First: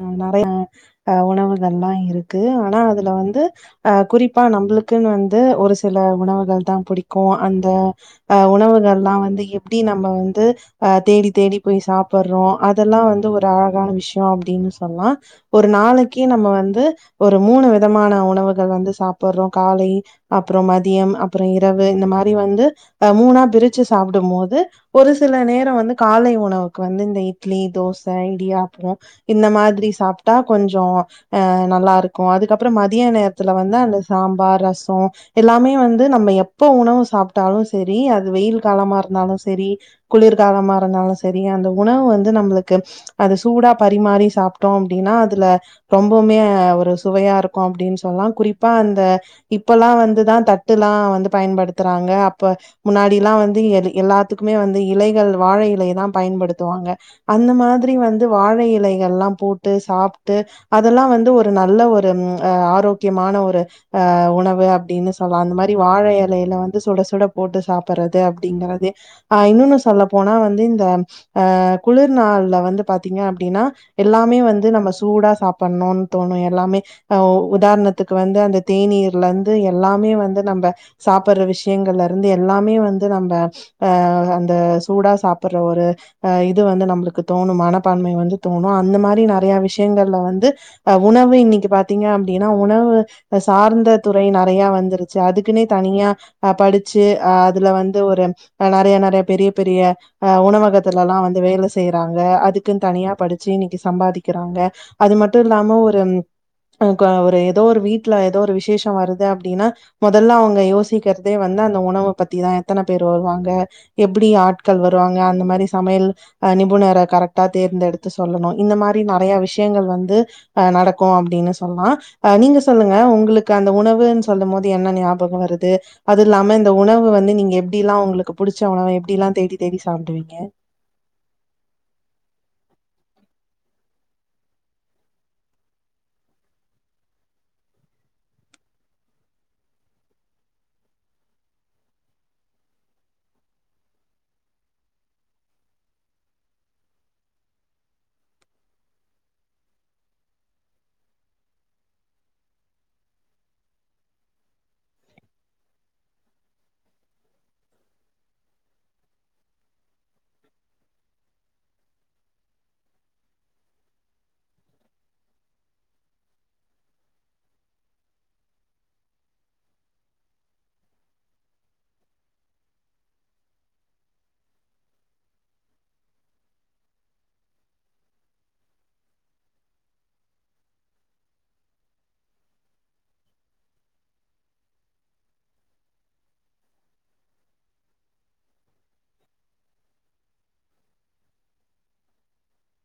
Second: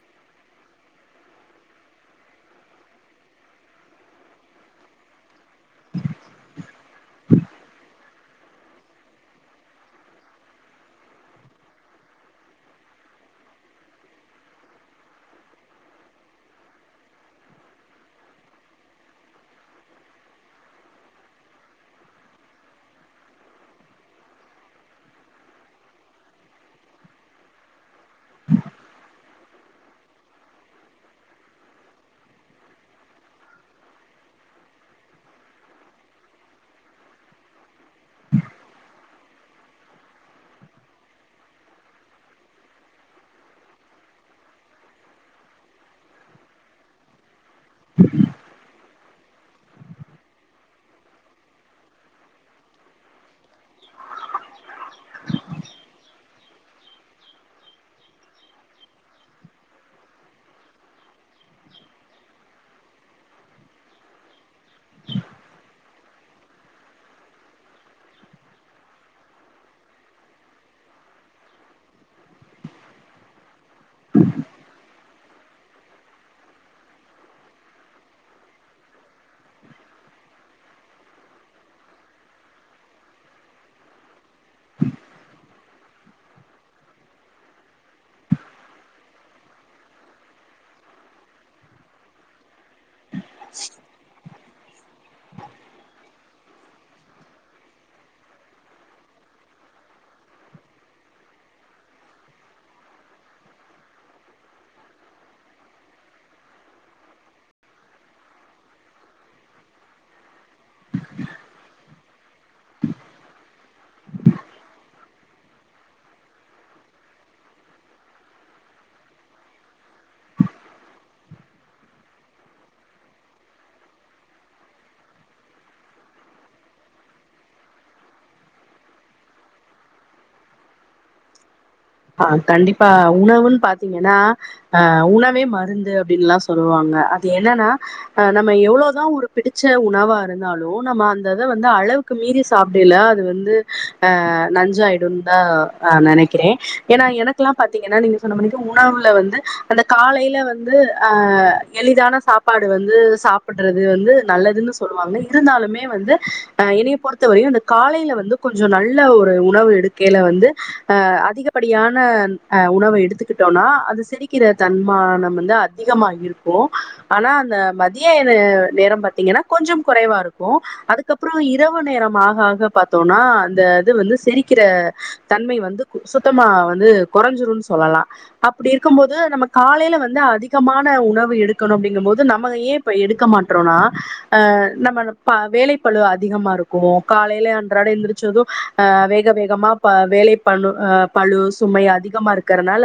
அ நெறைய அ உணவுகள்லா இருக்கு ஆனா அதுல வந்து அ குறிப்பா நம்புளுக்குனு வந்து ஒரு சில உணவுகள்தாம் புடிக்கு அந்த அ உணவுகள்லா வந்து எப்டி நம்ம வந்து அ தேடி தேடி போய் சாப்பர்றோ அதெல்லா வந்து ஒரு அழகான விஷ்யோ அப்டின் சொல்லா ஒரு நாளைக்கே நம்ம வந்து ஒரு மூனு விதமான உணவுகள் வந்து சாப்பர்றோ காலை அப்றம் மதியம் அப்றோ இரவு இந்த மாரி வந்து அ மூனாப் பிரிச்சு சாப்டும்மோது ஒரு சில நேரோ வந்து காலை உணவுக்கு வந்து இந்த இட்லி தோசை இடியாப்போ இந்த மாதிரி சாப்ட்டா கொஞ்சோ அ நல்லாருக்கு அதுக்கப்றோ மதிய நேரத்துல வந்து அந்த சாம்பார் ரசோ எல்லாமே வந்து நம்ம எப்ப உணவு சாப்ட்டாலு செரி அது வெயில் காலமாரு ந்தாலும் செரி குளிர்காலமா இருந்தாலு செரி அந்த உணவு வந்து நம்ளுக்கு அது சூடாப் பர் ரி மாரி சாப்ட்டோ அப்டினா அதுல ரொம்பவுமே ஒரு சுவையாருக் கு அப்டின் சொல்லா குறிப்பா அந்த இப்பல்லா வந்துதாந் தட்டுலா வந்துப் பயன்படுத்தறாங்க அப்ப முன்னாடிலா வந்து எலு எல்லாத்துக்குமே வந்து இலைகள் வாழை இலையதாம் பயன்படுத்துவாங்க அந்த மாதிரி வந்து வாழை இலைகள்லாம் போட்டு சாப்ட்டு அதெல்லா வந்து ஒரு நல்ல ஒரு ம் அ ஆரோக்யமான ஒரு அ உணவு அப்டின்னு சொல்லா அந்த மாதிரி வாழை எலைல வந்து சுட சுட போட்டு சாப்பறது அப்டிங்கறதே அ இன்னொனு சொல்லப் போனா வந்து இந்த அ குளிர்நாள்ல வந்து பாத்தீங்க அப்டினா எல்லாமே வந்து நம்ம சூடா சாப்பன்னுன் தோணு எல்லாமே அ உதார்ணத்துக்கு வந்து அந்த தேநீர்லந்து எல்லாமே வந்து நம்ப சாப்பர்ற விஷ்யங்கள்லருந்து எல்லாமே வந்து நம்ப அ இந்த சூடா சாப்பிர்ற ஒரு அ இது வந்து நம்ளுக்கு தோணு மனப்பான்மை வந்து தோணு அந்த மாரி நெறைய விஷ்யங்கள்ல வந்து அ உணவு இன்னைக்கி பாத்தீங்க அப்டினா உணவு அ சார்ந்த துறை நெறையா வந்துருச்சு அதுக்குனே தனியா அ படிச்சு அ அதுல வந்து ஒரு அ நெறைய நெறைய பெரியப் பெரிய அ உணவகத்துலலா வந்து வேல செய்யறாங்க அதுக்குன் தனியா படுச் இன்னிக்கி சம்பாதிக்கிறாங்க அது மட்டு இல்லாம ஒரு அ குவெ ஒரு எதோ ஒரு வீட்ல எதோ ஒரு விசேஷோ வருது அப்டினா மொதல்ல அவுங்க யோசிக்கிற்தே வந்து அந்த உணவப் பத்திதா எத்தனப் பேர் வருவாங்க எப்டி ஆட்கள் வருவாங்க அந்த மாரி சமையல் அ நிபுணர கரெக்ட்டா தேர்ந்தெடுத் து சொல்லணு இந்த மாரி நெறைய விஷ்யங்கள் வந்து அ நடக்கு அப்டினு சொல்லா அ நீங்க சொல்லுங்க உங்குளுக்கு அந்த உணவுன் சொல்லும்மோது என்ன ஞாபகோ வருது அது இல்லாம இந்த உணவு வந்து நீங்க எப்டியிலா உங்ளுக்கு புடிச்ச உணவு எப்டிலாந் தேடித் தேடி சாப்டுவீங்க ஆ கண்டிப்பா உணவுன் பாத்தீங்கனா அ உணவே மருந்து அப்படின்ல்லா சொல்லுவாங்க அது என்னன்னா அ நம்ம எவ்ளோதா ஒரு பிடிச்ச உணவா இருந்தாலு நம்ம அந்தத வந்து அளவுக் கு மீறி சாப்பிடைல அது வந்து அ நஞ்சாயிடுதா நெனைக்கிறே ஏன்னா எனக்குல்லா பாத்தீங்கன்னா நீங்க சொன்ன மணிக்கு உணவுல வந்து அந்த காலையில வந்து ஆ எளிதான சாப்பாடு வந்து சாப்பட்றது வந்து நல்லதுன் சொல்லுவாங்க இருந்தாலுமே வந்து என்னிய பொறுத்த வரையு இந்த காலையில வந்து கொஞ்சோ நல்ல ஒரு உணவு எடுக்கையில வந்து அ அதிக படியான அ உணவு எடுத்துக்கிட்டோனா அது செரிக்கிற தன்மானம் வந்து அதிகமா இருக்கு ஆனா அந்த மதிய நேரம் பாத்தீங்கன்னா கொஞ்சம் குறைவா இருக்கு அதுக்கு அப்பறோ இரவு நேரம் ஆக ஆக பாத்தோம்னா அந்த அது வந்து செரிக்கிற தன்மை வந்து சுத் தமா வந்து கொறஞ்சிடும்ன் சொல்லலா அப்பிடி இருக்கும்போது நம்ம காலையில வந்து அதிகமான உணவு எடுக்கணு அப்டியின்னு போது நம்ம ஏ இப்ப எடுக்க மாட்றோனா ஆ நம்ம ப வேலைப்பளு அதிகமா இருக்கு காலையில அன்றாட எழுந்திரிச்சதும் அ வேக வேகமா பா வேலை பண்ணு அ பளு சுமை அதிகமா இருக்கிறனால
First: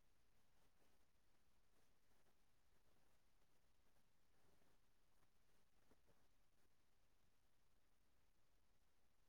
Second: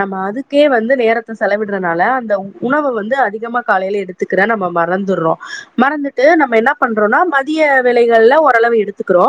நம்ம அதுக்கே வந்து நேரத்த செலவிட்றனால அந்த உணவ வந்து அதிகமா காலையில எடுத்துக்கிற நம்ம மறந்துறோ மறந்துட்டு நம்ம என்னப் பண்றோனா மதிய வேலைகள்ல ஓரளவு எடுத்துக்குறோ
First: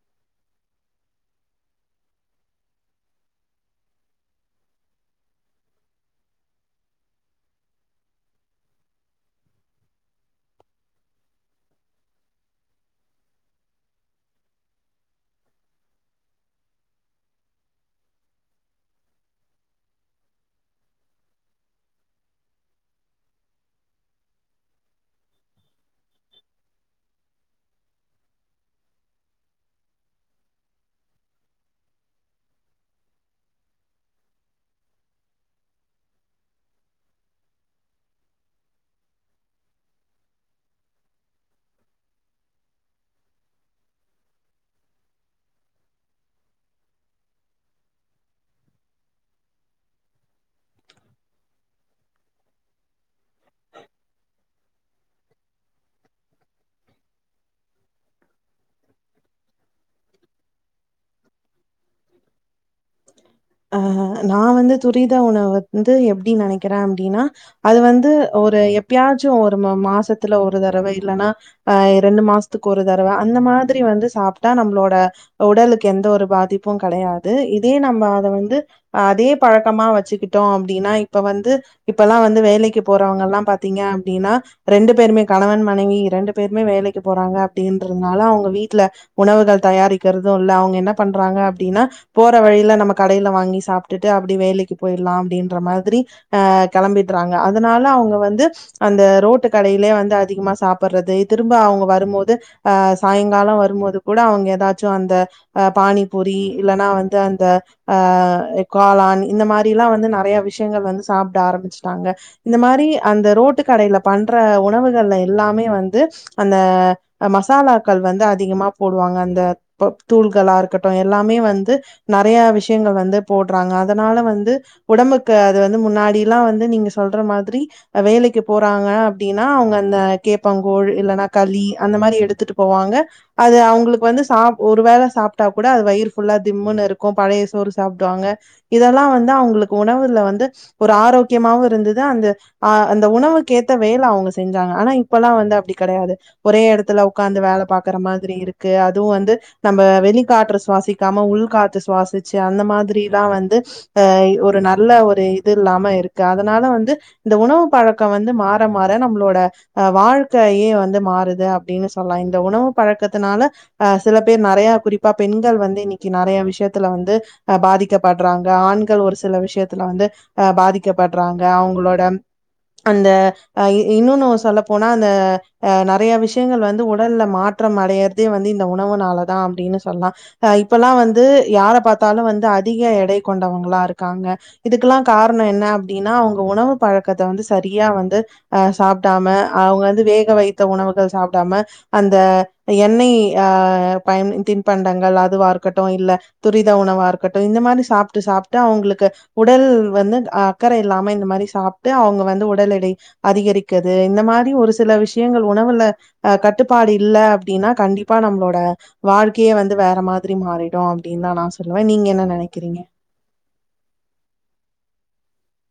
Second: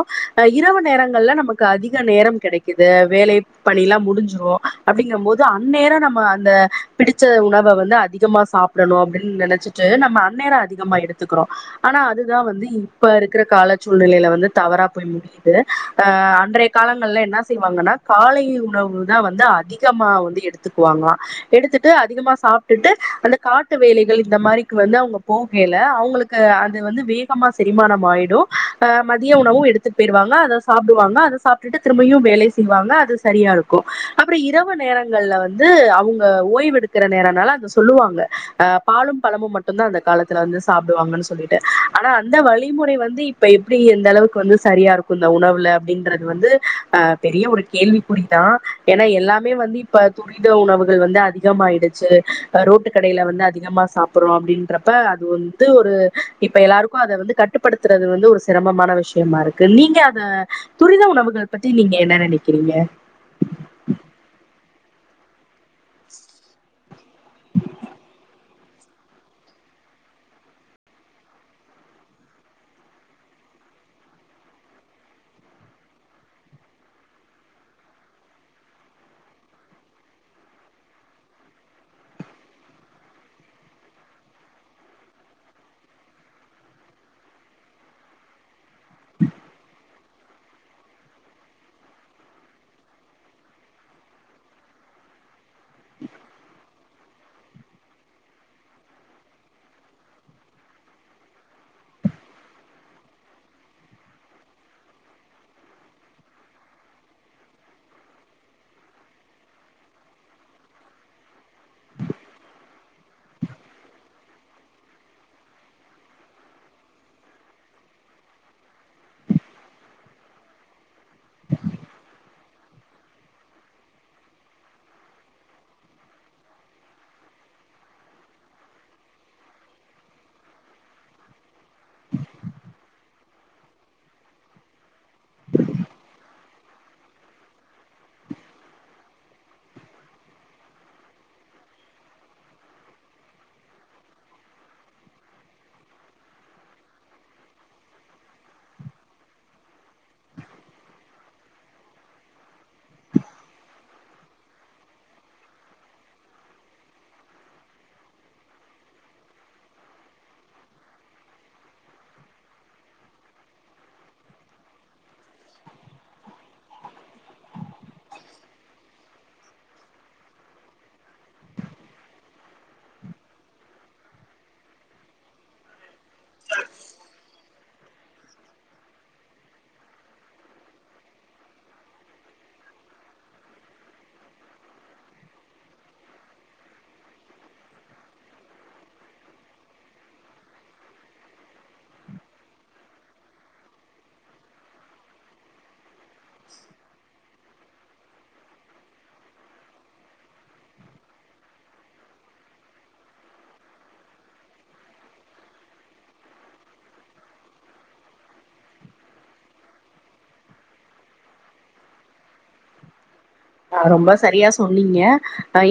இரவு நேரங்கள்ல நமக்கு அதிக நேரம் கெடைக் குது வேலைப் பணில்லா முடிஞ்சிரு அப்டிங்கும் போது அந்நேரம் நம்ம அந்த பிடிச்ச உணவ வந்து அதிகமா சாப் டணு அப்டின் நெனைச்சிட்டு நம்ம அன்னேரோ அதிகமா எடுத்துக்குறோ ஆனா அதுதா வந்து இப்ப இருக்கிற கால சூழ்நிலையில வந்து தவறா போய் முடி யுது ஆ அன்றைய காலங்கள்ல என்ன செய்வாங்கன்னா காலை உணவுதா வந்து அதிகமா வந்து எடுத்துக்குவாங்ளா எடுத்துட்டு அதிகமா சாப்டுட்டு அந்த காட்டு வேலைகள் இந்த மாரிக்கு வந்து அவங்க போகையல அவுங்களுக் கு அது வந்து வேகமா செரிமானமாயிடு அ மதிய உணவும் எடுத்துட் போயிருவாங்க அத சாப்டுவாங்க அத சாப் டுட்டு திரும்பையு வேலை செய்வாங்க அது சரியா இருக்கு அப்பறோ இரவு நேரங்கள்ல வந்து அவங்க ஓய்வெடுக் கிற நேரம்னால அத சொல்லுவாங்க அ பாலும் பழமும் மட்டும்தா அந்த காலத்துல வந்து சாப்பிடுவாங்கன் சொல்லி ட்டு ஆனா அந்த வழிமுறை வந்து இப்ப எப்டி எந்த அளவுக்கு வந்து சரியா இருக்கு இந்த உணவுல அப்டின்றது வந்து ஆ பெரிய ஒரு கேள்வி கூறிதா ஏன்னா எல்லாமே வந்து இப்ப து ரித உணவுகள் வந்து அதிகமாயிடுச்சு ரோட்டு கடையில வந்து அதிகமா சாப்பறோ அப்டின்றப்ப அது வந் து ஒரு இப்ப எல்லாருக்கு அத வந்து கட்டுப்படுத்தறது வந்து ஒரு சிரமமான விஷயமா இருக்கு நீங்க அத துரித உணவுகள் பத்தி நீங்க என்ன நெனைக்கிறீங்க ஆ நா வந்து துரித உணவ ந்து எப்டி நெனைக்கிறே அப்டின்னா அது வந்து ஒரு எப்யாச்சு ஒரு மா மாசத்துல ஒரு தடவ இல்லன்னா அ ரெண்டு மாசத்துக்கு ஒரு தறவ அந்த மாதிரி வந்து சாப்டா நம்ளோட உடலுக்கு எந்த ஒரு பாதிப்பு கெடையாது இதே நம்ம அத வந்து அதே பழக்கமா வச்சுக்கிட்டோ அப்டின்னா இப்ப வந்து இப்பல்லா வந்து வேலைக்கு போறவங்கல்லா பாத்தீங்க அப்டின்னா ரெண்டு பேருமே கணவன் மனைவி ரெண்டு பேருமே வேலைக்கு போறாங்க அப்டின்றதுனால அவங்க வீட்ல உணவுகள் தயாரிக்கிறது இல்ல அவங்க என்ன பண்றாங்க அப்டின்னா போற வழியில நம்ம கடையில வாங்கி சாப்டுட்டு அப்டி வேலைக்கு போயிலா அப்டின்ற மாதிரி அ கெளம்பிட்றாங்க அதனால அவங்க வந்து அந்த ரோட்டு கடையிலே வந்து அதிகமா சாப்பறது திரும்ப அவங்க வரும்மோது அஹ் சாயங்கால வருபோது கூட அவங்க ஏதாச்சு அந்த அஹ் பானிபூரி இல்லன்னா வந்து அந்த அஹ் காளான் இந்த மாதிரி எல்லா வந்து நிறைய விஷயங்கள் வந்து சாப்பிட ஆரம்பிச்சுட்டாங்க இந்த மாரி அந்த ரோட்டு கடையில பண்ற உணவுகள்ல எல்லாமே வந்து அந்த மசாலாக்கள் வந்து அதிகமா போடுவாங்க அந்த ப்ப தூள்களா இருக்கட்டு எல்லாமே வந்து வந்து நெறைய விஷயங்கள் வந்து போடுறாங்க அதனால வந்து உடம்புக்கு அது வந்து முன்னாடி எல்லா வந்து நீங்க சொல்ற மாரி வேலக்கு போறாங்க அப்டின்னா அவங்க அந்த கேப்பங்கோழ் இல்லேன்னா களி அந்த மாரி எடுத்துட்டு போவாங்க அது அவங்களுக்கு வந்து சா ஒரு வேள சாப்பிட்டா கூட அது வயிறு ஃபுல்லா திம்முன்னு இருக்கு பழைய சோறு சாப்பிடுவாங்க இதெல்லா வந்து அவங்களுக்கு உணவுல வந்து ஒரு ஆரோக்கியமாவு இருந்தது அந்த அஹ் அந்த உணவுக்கு ஏத்த வேல அவங்க செஞ்சாங்க ஆனா இப்பல்லா வந்து அப்படி கெடையாது ஒரே இடத்துல உட்காந்து வேலை பாக்குற மாரி இருக்கு அதுவு வந்து நம்ம வெளிக்காற்று சுவாசிக்க நம்ம உள்காத்து சுவாசிச்சு அந்த மாரிலா வந்து அ ஒரு நல்ல ஒரு இது இல்லாம இருக்கு அதனால வந்து இந்த உணவு பழக்க வந்து மாற மாற நம்மளோட அ வாழ்க்கையே வந்து மாறுது அப்டின்னு சொல்லலா இந்த உணவு பழக்கத்தனால ஆ சில பேர் நெறைய குறிப்பா பெண்கள் வந்து இன்னேக்கு நெறைய விஷயத்துல வந்து பாதிக்கப்படுறாங்க ஆண்கள் ஒரு சில விஷயத்துல வந்து அ பாதிக்கப்படுறாங்க அவங்களோட அந்த இன்னொன்னு சொல்லப்போனா அந்த நெறைய விஷயங்கள் வந்து உடல் மாத் மாற்றடையறதே வந்து இந்த உணவுனாலதா அப்டின்னு சொல்லால இப்ல்லா வந்து யார பாத்தாலு வந்து அதிக எடை கொண்டவங்களா இருக்காங்க இதுக்கெல்லா காரண என்ன அப்டின்னா அவங்க உணவு பழக்கத்த வந்து சரியா வந்து அ சாப்டாம அவங்க வந்து வேக வைத்த உணவுகள் சாப்டாம அந்த எண்ணெய் ஆ பன் தின்பண்டங்கள் அதுவ இரு ட்டும் இல்ல துரித உணவா இருக்கட்டு இந்த மாரி சாப்ட்டு சாப்ட்டு அவங்களுக்கு உடல் வந்து அக்கற இல்லாம இந்த மாரி சாப்பிட்டு அவங்க வந்து உடல் எடை அதிகரிக்கது இந்த மாரி ஒரு சில விஷயங்க உணவுல அ கட்டுப்பாடு இல் அப்டின்னா கண்டிப்பா நம்மளோட வாழ்க்கயே வந்து வேற மாரி த்திரி மாறிடு அப்டின்னு தா நா சொல்லுவே நீங்க என்ன நேனக்கிறீங்க ஆ ரொம்ப சரியா சொன்னீங்க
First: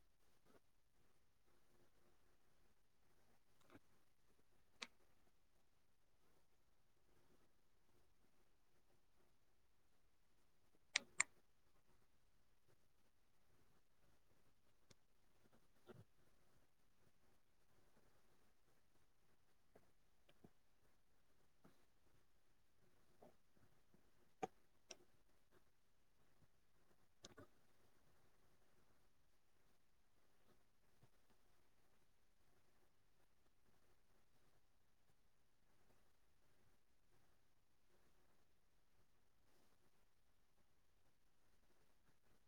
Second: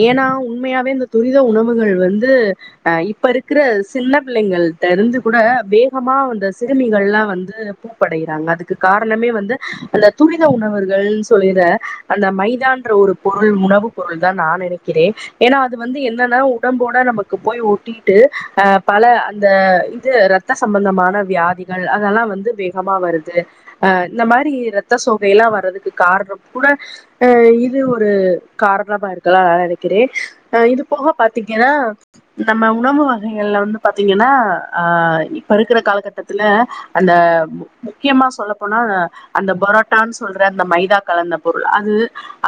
ஏன்னா உண்மையாவே இந்த துரித உணவுகள் வந்து அ இப்ப இருக்கிற சின்ன பிள்ளைங்களிட்ட இருந்து கூட வேகமா வந்த சிறுமிகள் எலா வந்து பூ படைறாங்க அதுக்கு காரணமே வந்து அந்த துரித உணவர்கள்னு சொல்லிற அந்த மைத மைத என்ற ஒரு பொருள் உணவு பொருள் தா நா நினைக்கிறே ஏன்னா அது வந்து என்னன்னா உடம்போட நமக்கு போய் ஓட்டிட்டு அ பல அந்த இது இரத் இரத்த சம்பந்தமான வியாதிகள் அதெல்லா வந்து வேகமா வருது அ இந்த மாரி இரத்த சோகை எல்லா வர்றதுக்கு காரண கூட அ இது ஒரு காரணமா இருக்கல்லா நா நினைக்கிறே அஹ் இது போக பாத்தீங்கன்னா நம்ம உணவு வகைகள்ல வந்து பாத்தீங்கன்னா அ இப்ப இருக்கிற காலகட்டத்துல அந்த முக்கியமா சொல்லப்போனா அந்த பொரோட்டான்னு சொல்ற அந்த மைதா கலந்த பொருள் அது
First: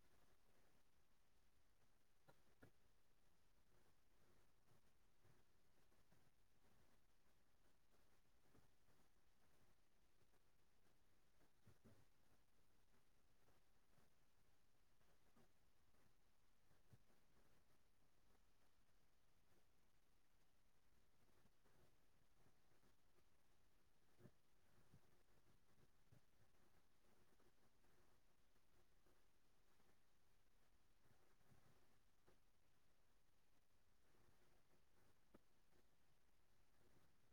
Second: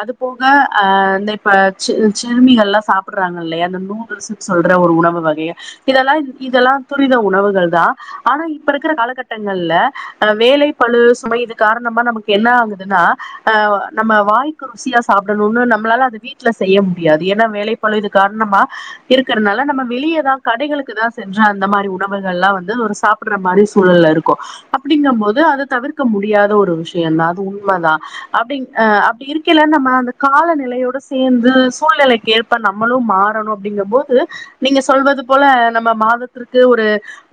அது போக அ இந்த இப்ப சிறி சிறுமிகள் எல்ல சாப்பிடுறாங்க இல்லயா அந்த நூடுல்ஸ் சொல்ற ஒரு உணவு வகைய இதெல்லா இதெல்லா துரித உணவுகள் தா ஆனா இப்ப ருக்குற காலகட்டங்கள்ல அ வேலை பழு சுமை இது காரணமா நமக்கு என்ன ஆகுதுன்னா அ நம்ம வாய் ருசியா சாப்புடணுனு நம்மளால அது வீட்ல செய்ய முடியாது ஏன்னா வேலை பழு இது கார்ணமா இருக்குறதுனால நம்ம வெளியேதா கடைகளுக்கு தா சென்று அந்த மாரி உணவுகள் ல்லா வந்து ஒரு சாப் புட்ற மாரி சூழ்நில இருக்கொ அப்டிங்கு போது அத தவிர்க்க முடியாத ஒரு விஷயம் தா அது உண்மதா அப்டி அ அப்டி இரு இருக்கெல நம்ம அந்த காலநிலையோடு சேந்து சூழ்நிலைக்கு ஏற்ப நம்மளு மாறணு அப்டிங்கும் போது நீங்க சொல்வது போல நம்ம மாதத்திற்கு ஒரு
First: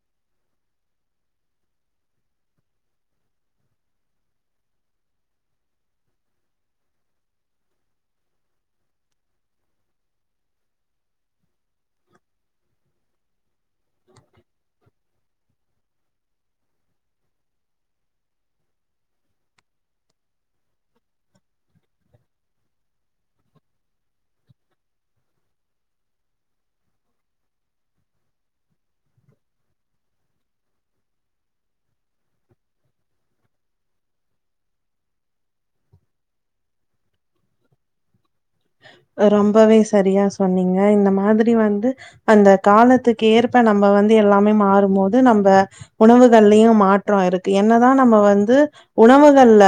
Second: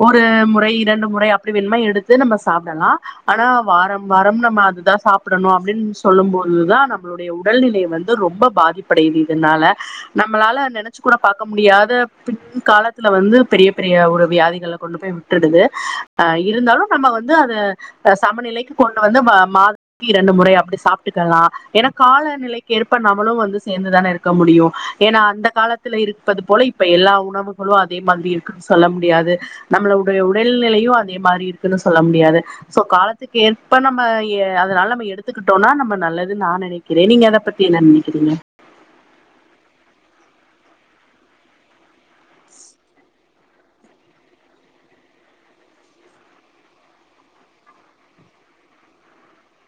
ஒரு முறை ரெண்டு முறை அப்டி வேணுமா எடுத்து நம்ம சாப்டலா ஆனா வாரம் வாரம் நம்ம அதுதா சாப்புடணு அப்டின்னு சொல்லும்போதுதா நம்ம நம்மளுடைய உடல்நிலை வந்து ரொம்ப பாதிப்படையுது இதனால நம்மளால நெனச்சு கூட பாக்க முடியாத பின் காலத்துல வந்து பெரிய பெரிய ஒரு வியாதிகள கொண்டு போய் விட்டுடுது அ இருந்தாலு நம்ம வந்து அத சமநிலைக்கு கொண்டு வந்து மாதத்திற்கு இரண்டு முறை அப்டி சாப்ட்டுக்கலா ஏனா காலநிலைக்கு ஏற்ப நம்மளு வந்து சேந்துதான இருக்க முடியு ஏன்னா அந்த காலத்துல இருப்பது போல இப்ப எல்லா உணவுகளு அதே மாத்ரி இருக்குன்னு சொல்ல முடியாது நம்மளோட உடல் நிலையு அதே மாரி இருக்குன்னு சொல்ல முடியாது சோ காலத்துக்கு ஏற்ப நம்ம அதனால நம்ம எடுத்துக்கிட்டோன்னா நம்ம நல்லதுன்னு நா நெனக் இதை நீங்க அத பத்தி என்ன நெனக்கிறீங்க ரொம்பவே சரியா சொன்னீங்க இந்த மாதிரி வந்து அந்த காலத்துக்கு ஏற்ப நம்ம வந்து எல்லாமே மாறும்போது நம்ப உணவுகள்லயு மாற்றொ இருக்கு என்னதா நம்ம வந்து உணவுகள்ல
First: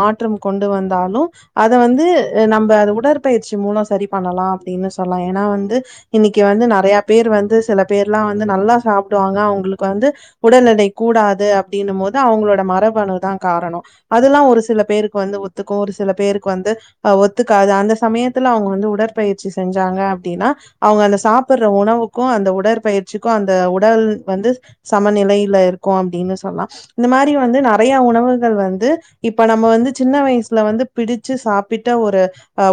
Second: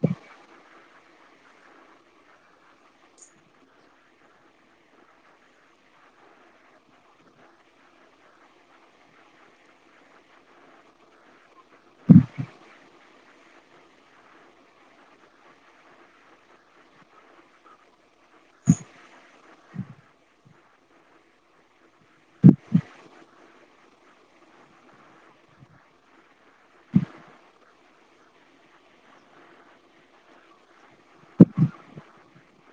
மாற்றம் கொண்டு வந்தாலு அத வந்து நம்ம அத உட பயிற்சி மூலோ சரி பண்ணலா அப்டின்னு சொல்லலா ஏன்னா வந்து இன்னக்கி வந்து நெறைய பேர் வந்து சில பேர்லா வந்து நல்லா சாப்புடுவாங்க அவங்களுக்கு வந்து உடல் எடை கூடாது அப்டின்னும் போது அவங்களோட மரபணுதா காரணொ அதெல்லா ஒரு சில பேருக்கு வந்து ஒத்துக்கு ஒரு சில பேருக்கு வந்து அ ஒத்துக்காது அந்த சமயத்துல அவங்க வந்து உடற்பயிற்சி செஞ்சாங்க அப்டின்னா அவங்க அந்த சாப்புட்ற உணவுக்கு அந்த உடற்பயிற்சிக்கு அந்த உடல் வந்து சமநிலையில இருக்கு அப்டின்னு சொல்லா இந்த மாதிரி வந்து நெறைய உணவுகள் வந்து இப்ப நம்ம வந்து சின்ன வயசுல வந்து பிடிச்சு சாப்பிட்ட ஒரு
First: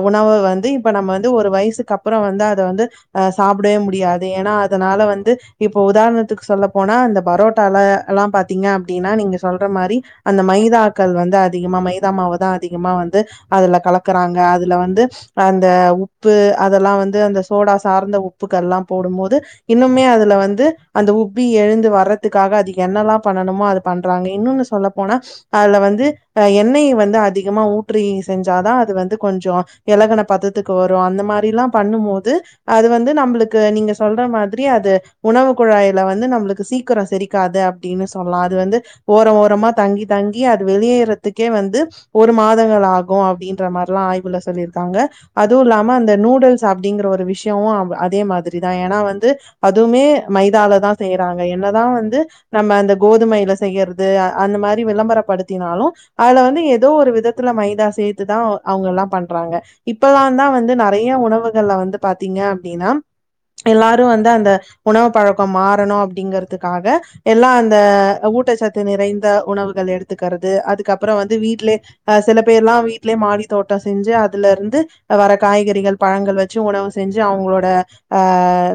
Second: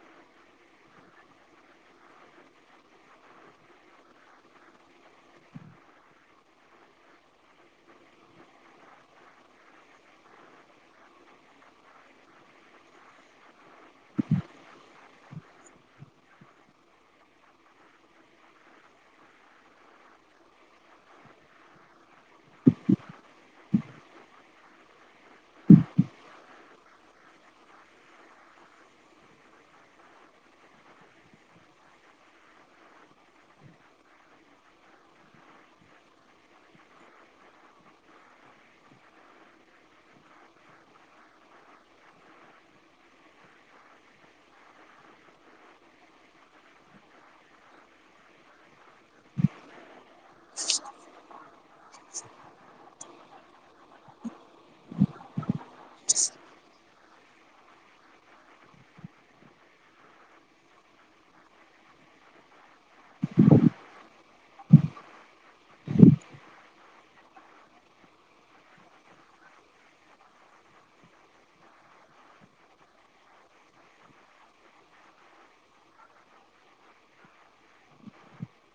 உணவ வந்து இப்போ நம்ம வந்து ஒரு வயசுக்கு அப்றொ வந்து அத வந்து ஆ சாப்டவே முடியாது ஏன்னா அதனால வந்து இப்போ உதாரணத்துக்கு சொல்ல போனா இந்த புரோட்டால எல்லா பாத்த ங்க அப்டின்னா நீங்க சொல்ற மாரி அந்த மைதாக்கள் வந்து அதிகமா மைதா மாவ தா அதிகமா வந்து அதுல கலக்குறாங்க அது வந்து அந்த உப்பு அதெல்லா வந்து அந்த சோடா சார்ந்த உப்புகல்லா போடும்போது இன்னுமே அதுல வந்து அந்த உப்பி எழுந்து வர்றதுக்காக அதுக்கு என்னெல்லாம் பண்ணணுமோ அது பண்றாங்க இன்னோன்னு சொல்ல போனா அதுல வந்து எண்ணெய வந்து அதிகமா ஊற்றி செஞ்சாதா அது வந்து கொஞ்ச எலகன பதத்துக்கு வரு அந்த மாரி ல்லா பண்ணும் போது அது வந்து நம்மளுக்கு நீங்க சொல்ற மாத்ரி அது உணவு குழாய்ல வந்து நம்மளுக்கு சீக்கிரொ செரிக்காது அப்டின்னு சொல்லலா அது வந்து ஓர ஓரமா தங்கி தங்கி அது வெளியேற்துக்கே வந்து ஒரு மாதங்கள் ஆகு அப்டின்ற மாரில்லா ஆய்வுல சொல்லியிருக்காங்க அதுவு ல்லாம அந்த நூடுல்ஸ் அப்டிங்கற ஒரு விஷயொ அதே மாதிரிதா ஏன்னா வந்து அதுமே மைதாலதா செய்றாங்க என்னதா வந்து நம்ம அந்த கோதுமையில செய்ய து அந்த மாரி விளம்பர படுத்தினாலு அதுல வந்து ஏதோ ஒரு விதத்துல மைதா சேத்துதா அவங்க எல்லா பண் றாங்க இப்பல்லாதா வந்து நறைய உணவுகள்ல வந்து பாத்தீங்க அப்டின்னா எல்லாரு வந்து அந்த உணவு பழக்க மாறணு அப்டிங்கறதுக்காக எல்லா அந்த ஊட்டச்சத்து நிறைந்த உணவுகள் எடுத்துக்குறது அதுக்கப்புறோ வந்து வீட்லே ஆ சில பேர்ல்லா வீட்டுலயே மாடி தோட்ட செஞ்சு அதுல இருந்து வர்ற காய்கறிகள் பழங்கள் வெச்சு உணவு செஞ்சு அவுங்களோட ஆ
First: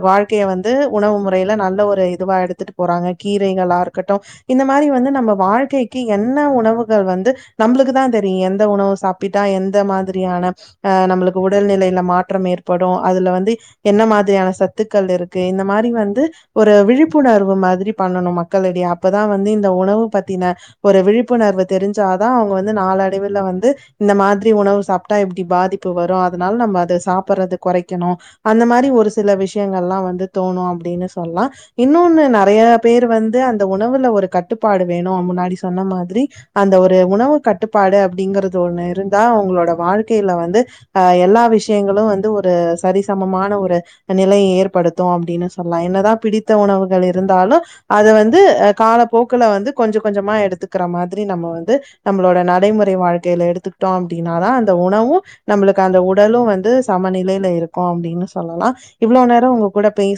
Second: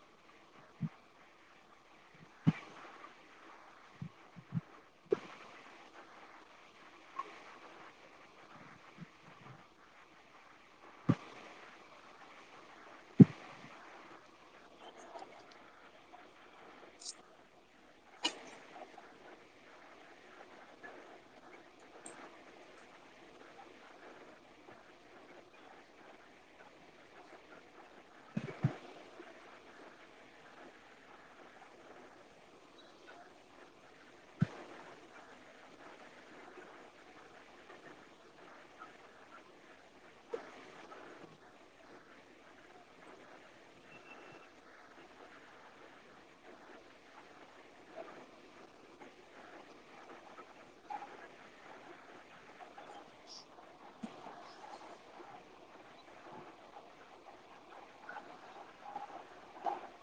வாழ்க்கைய வந்து உணவு முறையில நல்ல ஒரு இதுவா எடுத்துட்டு போறாங்க கீரைகளா இருக்கட்டு இந்த மாரி வந்து நம்ம வாழ்க்கைக்கு என்ன உணவுகள் வந்து நம்ளுக்கு தா தெரியு எந்த உணவு சாப் பிட்டா எந்த மாதிரியான ஆ நம்மளுக்கு உடல் நிலையில மாற்றம் ஏற்படு அதுல வந்து என்ன மாதிரியான சத்துக்கள் இருக்கு இந்த மாரி வந்து ஒரு விழிப்புணர்வு மாதிரி பண்ணணு மக் களிடே அப்பதா வந்து இந்த உணவு பத்தின ஒரு விழிப்புணர்வு தெரிஞ்சாதா அவங்க வந்து நாலு அடைவுல வந்து இந்த மாதிரி உணவு சாப் ட்டா இப்டி பாதிப்பு வரு அதனால் நம்ம அத சாப்புட்றது குறைக்கணு அந்த மாரி ஒரு சில விஷயங்கள்ல்லா வந்து தோணு அப்டின்னு சொல்லா இன்னொன்னு நறைய பேர் வந்து அந்த உணவுல ஒரு கட்டுப்பாடு வேணு முன்னாடி சொன்ன மாதிரி அந்த ஒரு உணவு கட்டுப்பாடு அப்டிங்கறத ஒன்னு இருந்தா அவங்களோட வாழ்க்கையில வந்து ஆ எல்லா விஷயங்களு வந்து ஒரு சரிசமமான ஒரு நிலைய ஏற்படுத்து அப்டின்னு சொல்லா என்னதா பிடித்த உணவுகள் இருந்தாலு அது வந்து அ காலப்போக்குல வந்து கொஞ்ச கொஞ்சமா எடுத்துக்குற மாதிரி நம்ம வந்து நம்மளோட நடைமுறை வாழ்க்கையில எடுத்துக்கிட்டோ அப்டின்னாதா உணவு நம்மளுக்கு அந்த உடலு வந்து சமநிலையில இருக்கு அப்டின்னு சொல்லலா இவ்ளோ நேரோ உங்க கூட பேச்